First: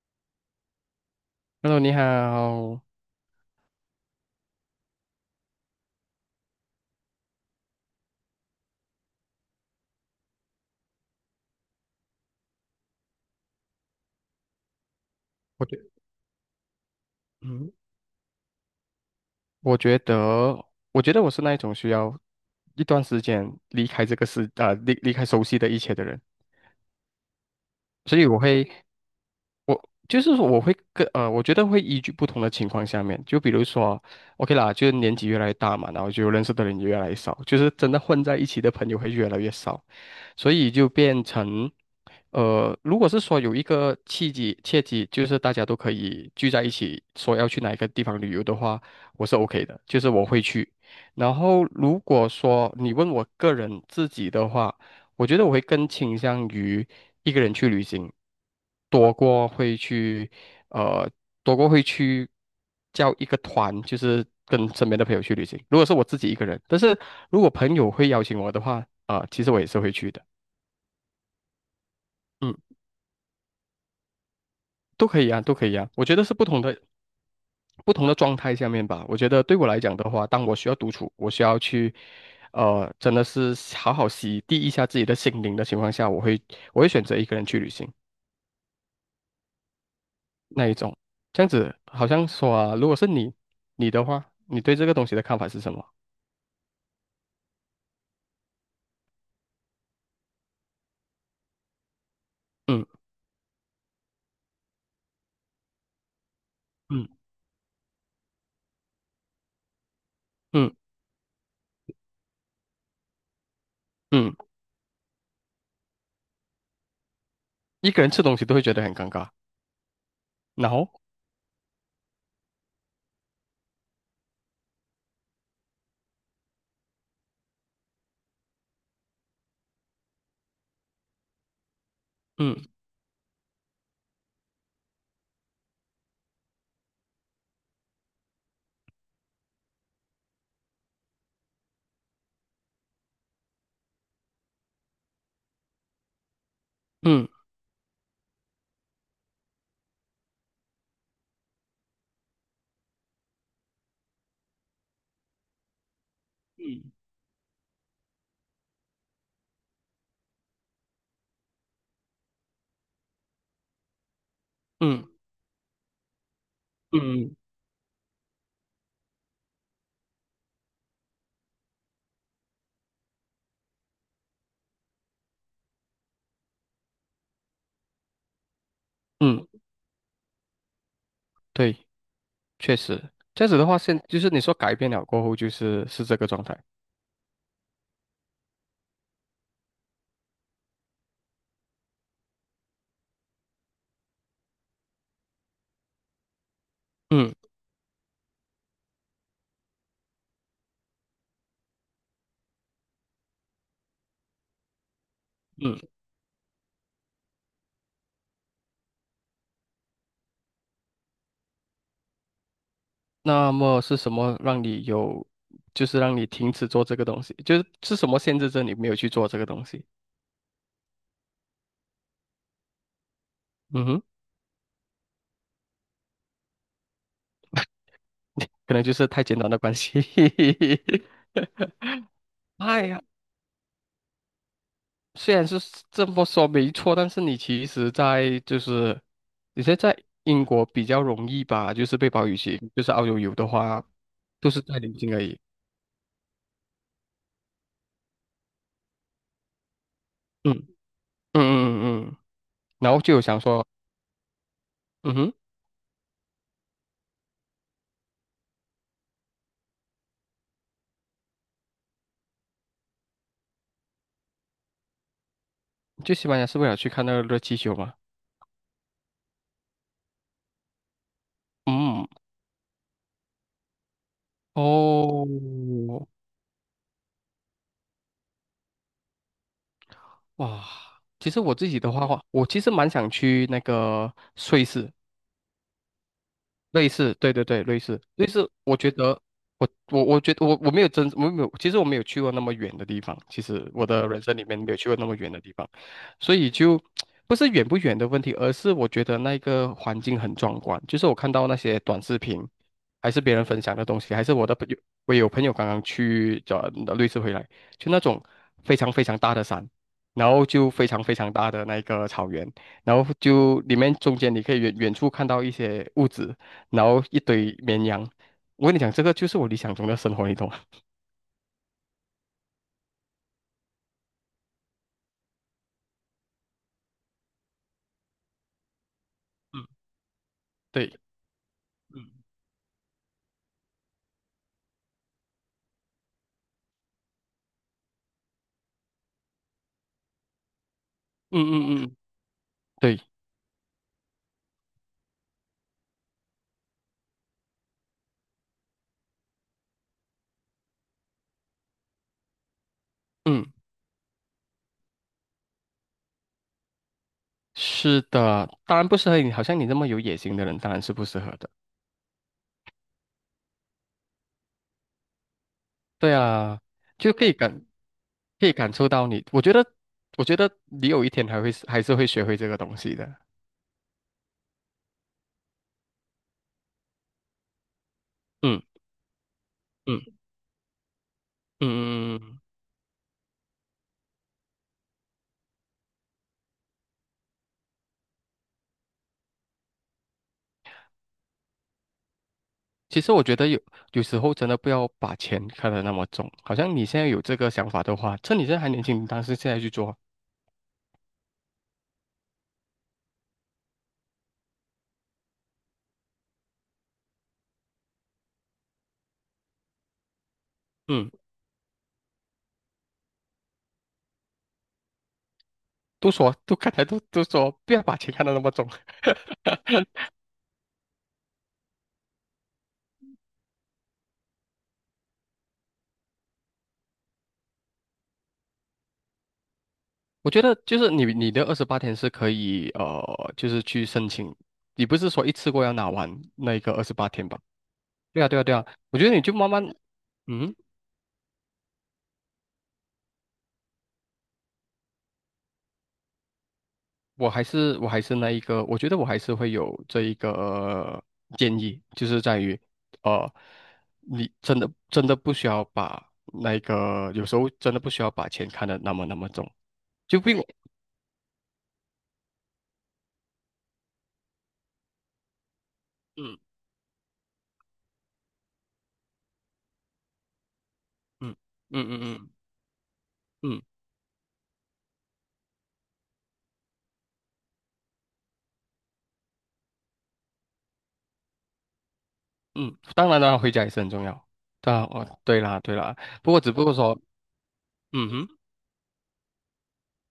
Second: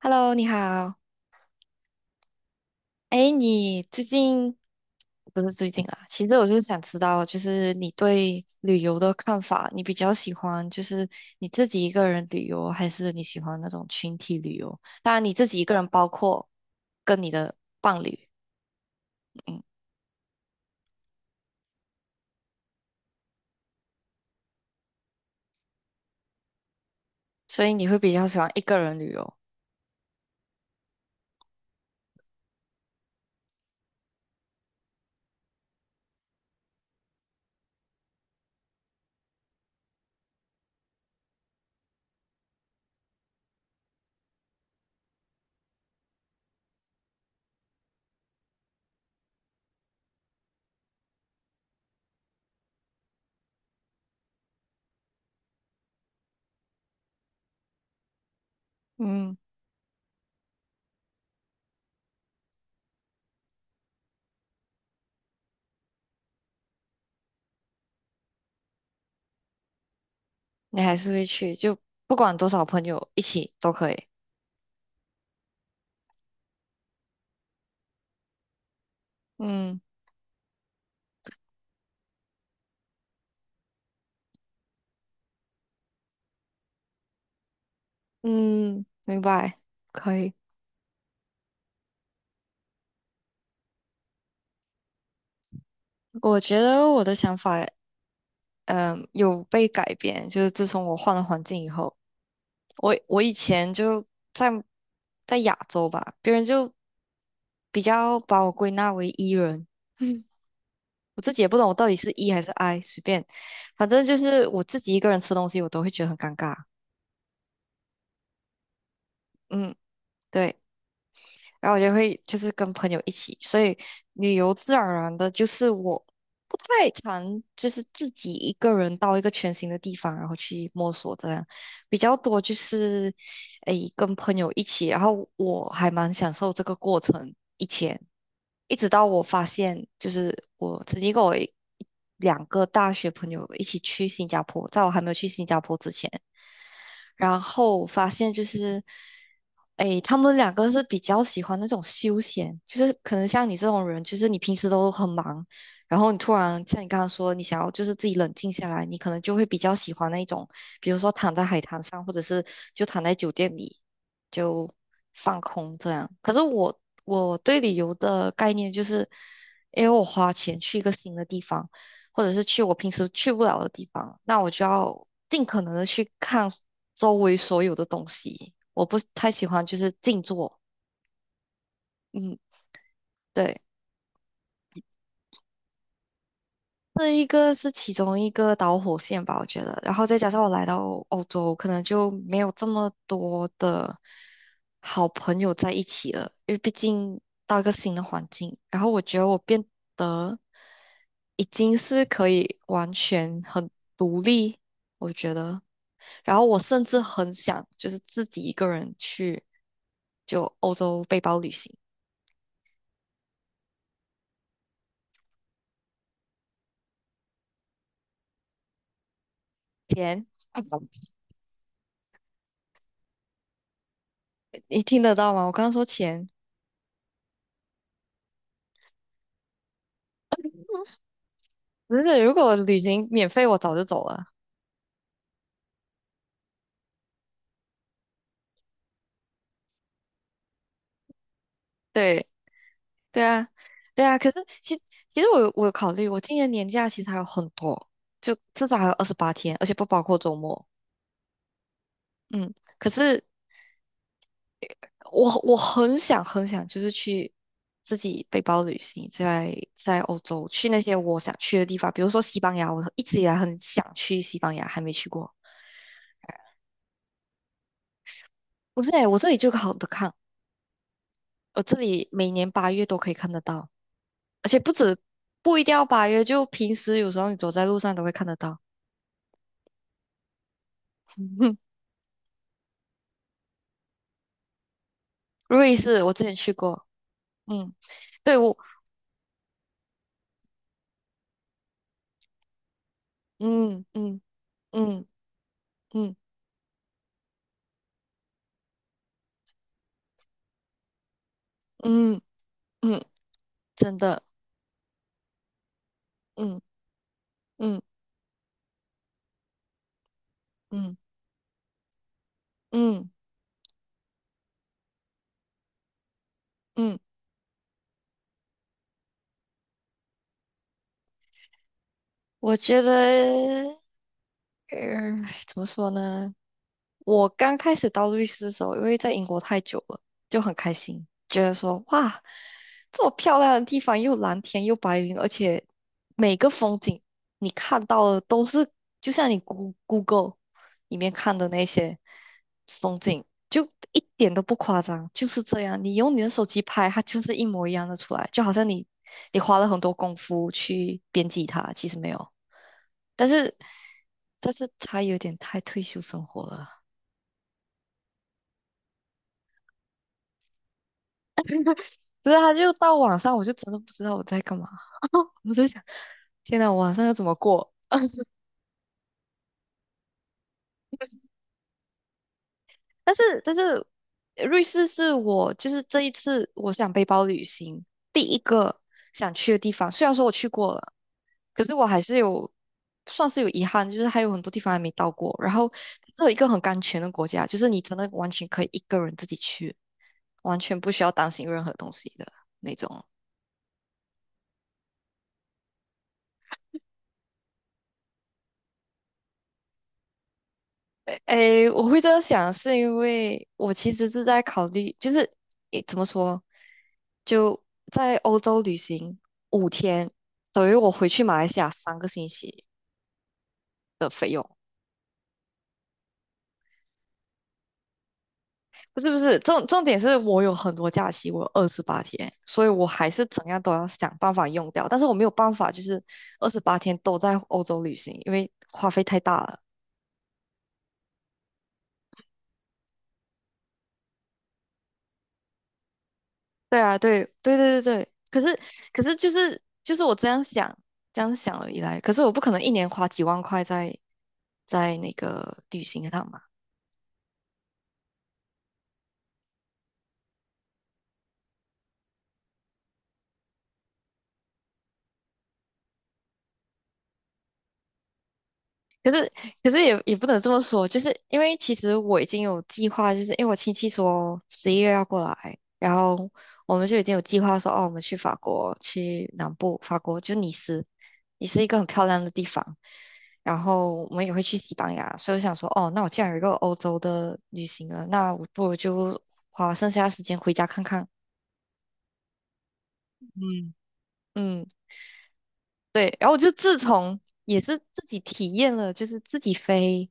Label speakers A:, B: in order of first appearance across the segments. A: Hello，你好。
B: Hello，你好。
A: 哎，你最近不是最近啊？其实我就是想知道，就是你对旅游的看法，你比较喜欢就是你自己一个人旅游，还是你喜欢那种群体旅游？当然，你自己一
B: 我
A: 个
B: 觉，
A: 人包括跟你的
B: 嗯，
A: 伴侣，嗯，
B: 我觉得，我觉得我是那一种需要一段时间离开这个世，啊、离离开熟悉的一切的人，
A: 所以你会比
B: 所
A: 较
B: 以
A: 喜
B: 我
A: 欢一
B: 会，
A: 个人旅游，
B: 我就是说我会跟，呃，我觉得会依据不同的情况下面，就比如说，OK 啦，就是年纪越来越大嘛，然后就认识的人也越来越少，就是真的混在一起的朋友会越来越少，所以就变成，呃，如果是说有一个契机，契机就是大家都可以聚在一起，说要去哪一个地方旅游的话，我是 OK 的，就是我会去。然后如果说你问我个人自己的话，我觉得我会更倾向于一个人去旅行，多
A: 嗯，
B: 过会去，呃，多过会去叫一个团，就是跟身边的朋友去旅行。如果是我自己一个人，但是如果朋友会邀请我的话，其实我也是会去的。
A: 你还是会去，就不管多
B: 嗯，
A: 少朋友一起都可以，
B: 都可以啊，都可以啊。我觉得是不同的状态下面吧。我觉得对我
A: 嗯
B: 来讲的话，当我需要独处，我需要去，呃，真的是好好洗涤一下自己的心灵的情况下，我会选择一个人去旅行
A: 嗯，明白，可以。
B: 那一种。这样子好像说啊，如果是你的话，你对这个东西的看法是什么？
A: 我觉得我的想法。嗯，有被改变，就是自从我换了环境以后，我
B: 嗯
A: 我以前就在在亚洲吧，别人就
B: 嗯
A: 比较把我归纳为 E 人，
B: 嗯
A: 我自己也不懂我到底是 E 还是 I，随便，反正就
B: 嗯，
A: 是我自己一个人吃东西，我都会觉得很尴尬。
B: 一个人吃东西都会觉得很尴尬。
A: 嗯，对。
B: 然后，
A: 然后我就会就是跟朋友一起，所以旅游自然而然的就是我不太常就是自己一个人到一个全新的地方，然后去摸索这样，比较多就
B: 嗯
A: 是诶跟朋友一起，然后我还蛮享受这个过程，以前一直到我发现就是我曾经跟我一两个大学朋友一起去新加坡，在我还没有去新加坡之前。
B: 嗯
A: 然后发现就是，诶，他们两个是比较喜欢那种休闲，就是可能像你这种人，就是你平时都很忙，然后你突然像你
B: 嗯
A: 刚刚说，你想要就是自己冷静下来，你可能就会比较喜欢那种，比如说躺在海滩上，或者是就躺在酒店里就
B: 嗯
A: 放空这样。可是我
B: 嗯
A: 我对旅游的概念就是，因为我花钱去一个新的地方。或者是去我平时去不了的地方，那我就要尽可能的去看周围所有的东西。我不太喜
B: 嗯，
A: 欢就是静坐，
B: 对。
A: 嗯，
B: 确实，这样子
A: 对。
B: 的话，就是你说改变了过后，就是这个状态。
A: 这一个是其中一个导火线吧，我觉得。然后再加上我来到欧洲，可能就没有这么多的好朋友在一起了，因为毕竟
B: 嗯
A: 到一个新的环境。然后我觉得我变得已经是可以完全很独立，我觉得。
B: 嗯，
A: 然后我甚至很想就是自己一个人去就欧洲背包旅行。
B: 那么是什么让你有，就是让你停止做这个东西？就是是什么限制着你没有去做这个东西？
A: 钱，
B: 嗯哼，
A: 你听得到吗？我刚刚说钱。
B: 可能就是太简单的关系。
A: 不是，如果旅
B: 哎呀，
A: 行免费，我早就走了。
B: 虽然是这么说没错，但是你其实在就是你现在在英国比较容易吧，就是被保
A: 对，
B: 语系，就是澳洲
A: 对
B: 有的
A: 啊，
B: 话
A: 对啊。可是
B: 都是
A: 其
B: 在临近
A: 其
B: 而
A: 实我
B: 已。
A: 有我有考虑，我今年年假其实还有很多，就至少还有二十八天，而且不包括周
B: 嗯
A: 末。
B: 嗯嗯嗯。
A: 嗯，可
B: 然后就有
A: 是
B: 想说，嗯
A: 我
B: 哼。
A: 我很想很想，就是去自己背包旅行，在欧洲去那些我想去的地方，比如说西班牙，我一直以来很想去西班牙，还没去过。
B: 去西班牙是为了去看那个热气球吗？
A: 不是欸，我这里就好的看，我这
B: 嗯，
A: 里每年八月都可以看得到。而且不止
B: 哦，
A: 不一定要八月，就平时有时候你走在路上都会看得到。
B: 哇，其实我 自己的话，我其实蛮想去那个瑞士，
A: 瑞士我之前去过，
B: 类似，对对对，
A: 嗯，
B: 类似类
A: 对
B: 似。
A: 我，
B: 我觉得，我我没有真，我没有，其实我没有去过那么远的地方。其实
A: 嗯
B: 我的
A: 嗯
B: 人生里面没有去过
A: 嗯
B: 那么远的地方，
A: 嗯
B: 所以就不是远不远的问题，而是我觉得那个环境很壮观。就是我看到那些短视
A: 嗯
B: 频，
A: 嗯，
B: 还是别人分享的
A: 真
B: 东西，还
A: 的，
B: 是我的朋友，我有朋友刚刚去
A: 嗯
B: 瑞士回来，
A: 嗯
B: 就那种非常非常大的山。然后就非
A: 嗯
B: 常非常大的那个草原，然
A: 嗯
B: 后就里面中间你可以远远处看到一些物质。然
A: 嗯，
B: 后一堆绵羊。我跟你讲，这个就是我理想中的生活，你懂吗？
A: 我觉得，呃，怎么说呢？我刚开始当律师的时候，因为在英国太
B: 嗯
A: 久了，就很开
B: 对，
A: 心，觉得说哇，
B: 嗯
A: 这么漂亮的地方，又蓝天又白云，而且每个风景你看到的都是，就像你 Google 里面看
B: 嗯
A: 的那
B: 嗯
A: 些
B: 嗯，
A: 风
B: 对，
A: 景，就一点都不夸张，就是这样。你用你的手机拍，它就是一模一样的出来，就好像你花了很多功夫去编辑它，其实没有，但
B: 嗯，
A: 是它有点太退休生活了。
B: 是的，当然不适合你，好像你那么有野心的人，当然是不适合的。
A: 不是，他就到晚上，我就真的不知道我在干嘛。我在想，
B: 对
A: 天
B: 啊，
A: 呐，我晚上要
B: 就
A: 怎
B: 可以
A: 么
B: 感
A: 过？
B: 可以感受到你，我觉得你有一天 还是会学会这个东西
A: 但
B: 的。
A: 是，但是，瑞士是我就是这一次我想背包旅行第一
B: 嗯
A: 个想去的地方。虽然
B: 嗯
A: 说我去过了，可是我还
B: 嗯嗯
A: 是
B: 嗯。
A: 算是有遗憾，就是还有很多地方还没到过。然后，这有一个很安全的国家，就是你真的完全可以一个人自己去，完全不需要担心任何东西的那
B: 其
A: 种。
B: 实我觉得有时候真的不要把钱看得那么重，好像你现在有这个想法的话，趁你现在还年轻，你当时现在去做。
A: 诶，我会这样想，是因为我其实是在考虑，就是诶，怎么说，就在欧洲旅行5 天，等于我回
B: 嗯。
A: 去马来西亚3 个星期。
B: 都说，都刚才都都说，不要把钱看得那么重。
A: 不是不是，重点 是我有很多假期，我有二十八天，所以我还是怎样都要想办法用掉。但是我没有办法，就是二十八天都在欧洲旅行，因为花费太大了。
B: 我觉得就是你的二十八天是可以，就是去申请，你不是说一次过要拿完那一个
A: 对
B: 二十
A: 啊，
B: 八
A: 对
B: 天吧？
A: 对对对对，
B: 对啊，对
A: 可
B: 啊，对
A: 是
B: 啊。我
A: 可
B: 觉
A: 是
B: 得你
A: 就
B: 就慢
A: 是
B: 慢，
A: 就是我这样
B: 嗯，
A: 想这样想了以来，可是我不可能一年花几万块在那个旅行上嘛。
B: 我还是那一个，我觉得我还是会有这一个建议，就是在于，呃，你真的真的不需要把那个，有时候真的不需要把钱看得那么
A: 可
B: 那么
A: 是，
B: 重。
A: 可是也
B: 就
A: 不
B: 比
A: 能
B: 用，
A: 这么说，就是因为其实我已经有计划，就是因为我亲戚说11 月要过来，然后我们就已经有计划说，哦，我们去法国，去南部，法国就尼斯，
B: 嗯嗯嗯
A: 也是一个很
B: 嗯
A: 漂
B: 嗯
A: 亮的
B: 嗯。
A: 地方。然
B: 嗯
A: 后我们也会去西班牙，所以我想说，哦，那我既然有一个欧洲的旅行了，那我不如就花剩下的时间回家看看。
B: 嗯，当然了，回家也
A: 嗯，
B: 是很重要。
A: 嗯，
B: 对啊，哦，对啦，对啦。
A: 对，然后我就
B: 只不过
A: 自
B: 说，
A: 从也是自
B: 嗯
A: 己
B: 哼，
A: 体验了，就是自己飞，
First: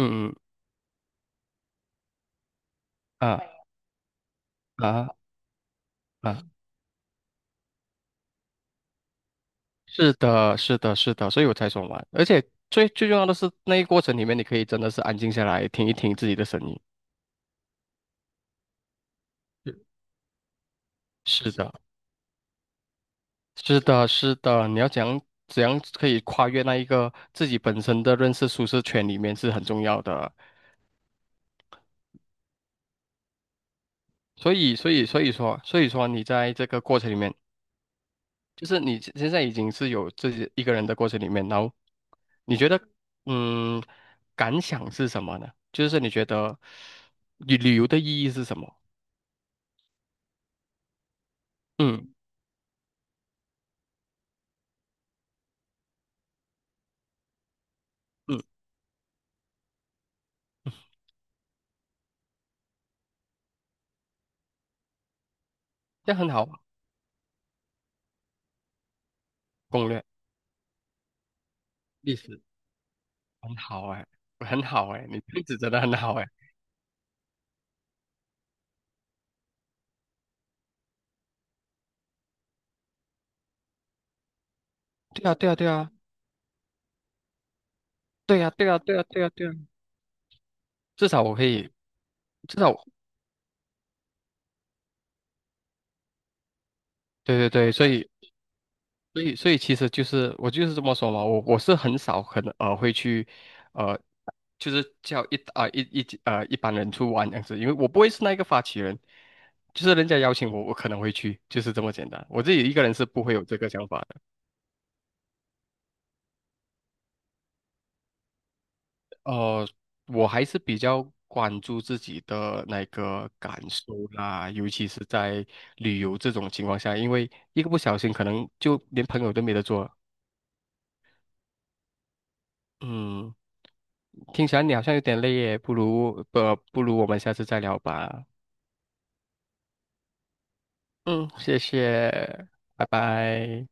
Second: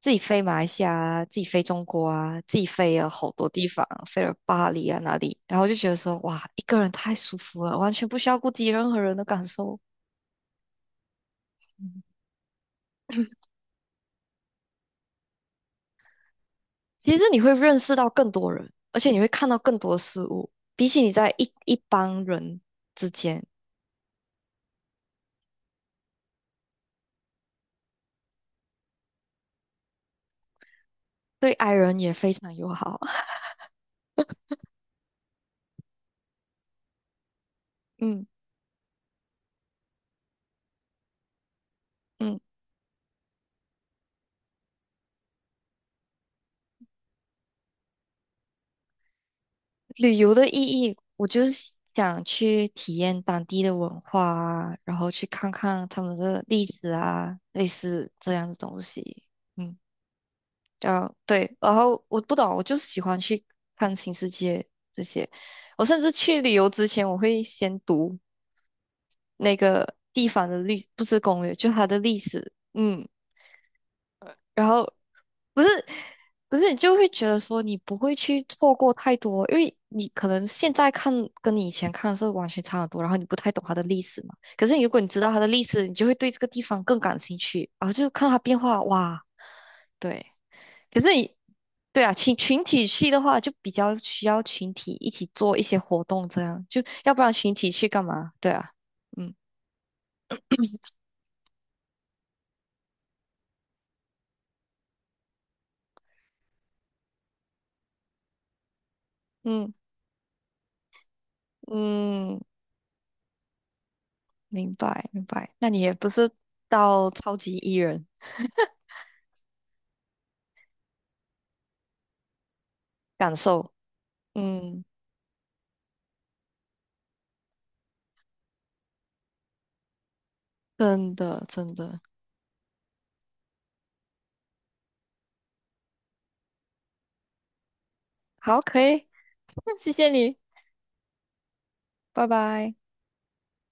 A: 自己
B: 嗯
A: 飞马来西亚啊自己飞中国啊，自己飞了好多
B: 啊
A: 地方，飞了巴黎啊
B: 啊
A: 哪里，然后就觉得说
B: 啊，
A: 哇，一个人太舒服了，完全不需要顾及任何人的感受。
B: 是的，是的，是的，所以我才说
A: 嗯
B: 嘛。而且最最重要的是，那一过程里面，你可以真的是安静下来，听一听自己的声音。
A: 其实你会认识到更多人，而且你会看到更多事物，比起你在
B: 是
A: 一
B: 的，
A: 一帮人之间，
B: 是的，是的。你要怎样可以跨越那一个自己本身的认识舒适圈里面是很重要的。
A: 对 i 人也非常友好。
B: 所以说你在这个过程里面。
A: 嗯
B: 就是你现在已经是有自己一个人的过程里面，然后
A: 嗯。
B: 你觉得，嗯，感想是什么呢？就是你觉得旅游的意义是什么？
A: 旅游的意义，我就是
B: 嗯
A: 想去体验当地的文化啊，然后去看看他们的历史啊，类似这
B: 嗯，
A: 样的东西。嗯，然后对，然后我不懂，我就是喜欢去看新世界这些。我甚至
B: 这样很
A: 去
B: 好
A: 旅
B: 啊。
A: 游之前，我会先读那
B: 攻
A: 个
B: 略
A: 地方的历，不是攻略，就它的
B: 历
A: 历
B: 史，
A: 史。嗯，
B: 很好哎，很
A: 然后
B: 好哎，你历史
A: 不是
B: 真的很好哎。
A: 不是，你就会觉得说你不会去错过太多，因为你可能现在看跟你以前看是完全差很多，然后你不太懂它的历史嘛。可是如果你知
B: 对
A: 道
B: 啊
A: 它的
B: 对啊
A: 历
B: 对
A: 史，
B: 啊
A: 你就会对这个地方更感兴趣，然后就看它
B: 对啊
A: 变
B: 对啊
A: 化，
B: 对啊
A: 哇，
B: 对啊对啊，
A: 对。可
B: 至
A: 是
B: 少我
A: 你
B: 可以，
A: 对啊，群
B: 至
A: 群
B: 少我
A: 体去的话，就比较需要群体一起做一些活动，这样就要不然
B: 对对
A: 群体
B: 对，所
A: 去干
B: 以
A: 嘛？对啊，
B: 所
A: 嗯
B: 以所以其实就是我就是这么说嘛，我是很少可能会去。呃。就是叫一啊、一一呃一般人去玩这样子，因为我不会是那一个发起人，
A: 嗯
B: 就是人家邀请我，我可能会去，就是这么简单。
A: 嗯，
B: 我自己一个人是不会有这个想法的。
A: 明白明白。那你也不是到超级艺人
B: 呃，我还是比较关注自己的那个
A: 感
B: 感
A: 受。
B: 受啦，尤
A: 嗯，
B: 其是在旅游这种情况下，因为一个不小心可能就连朋友都没得做。
A: 真的真的，
B: 嗯，听起来你好像有点累耶，不如我们下次再聊吧。
A: 好，可以，谢谢你，
B: 嗯，谢
A: 拜
B: 谢，
A: 拜。
B: 拜拜。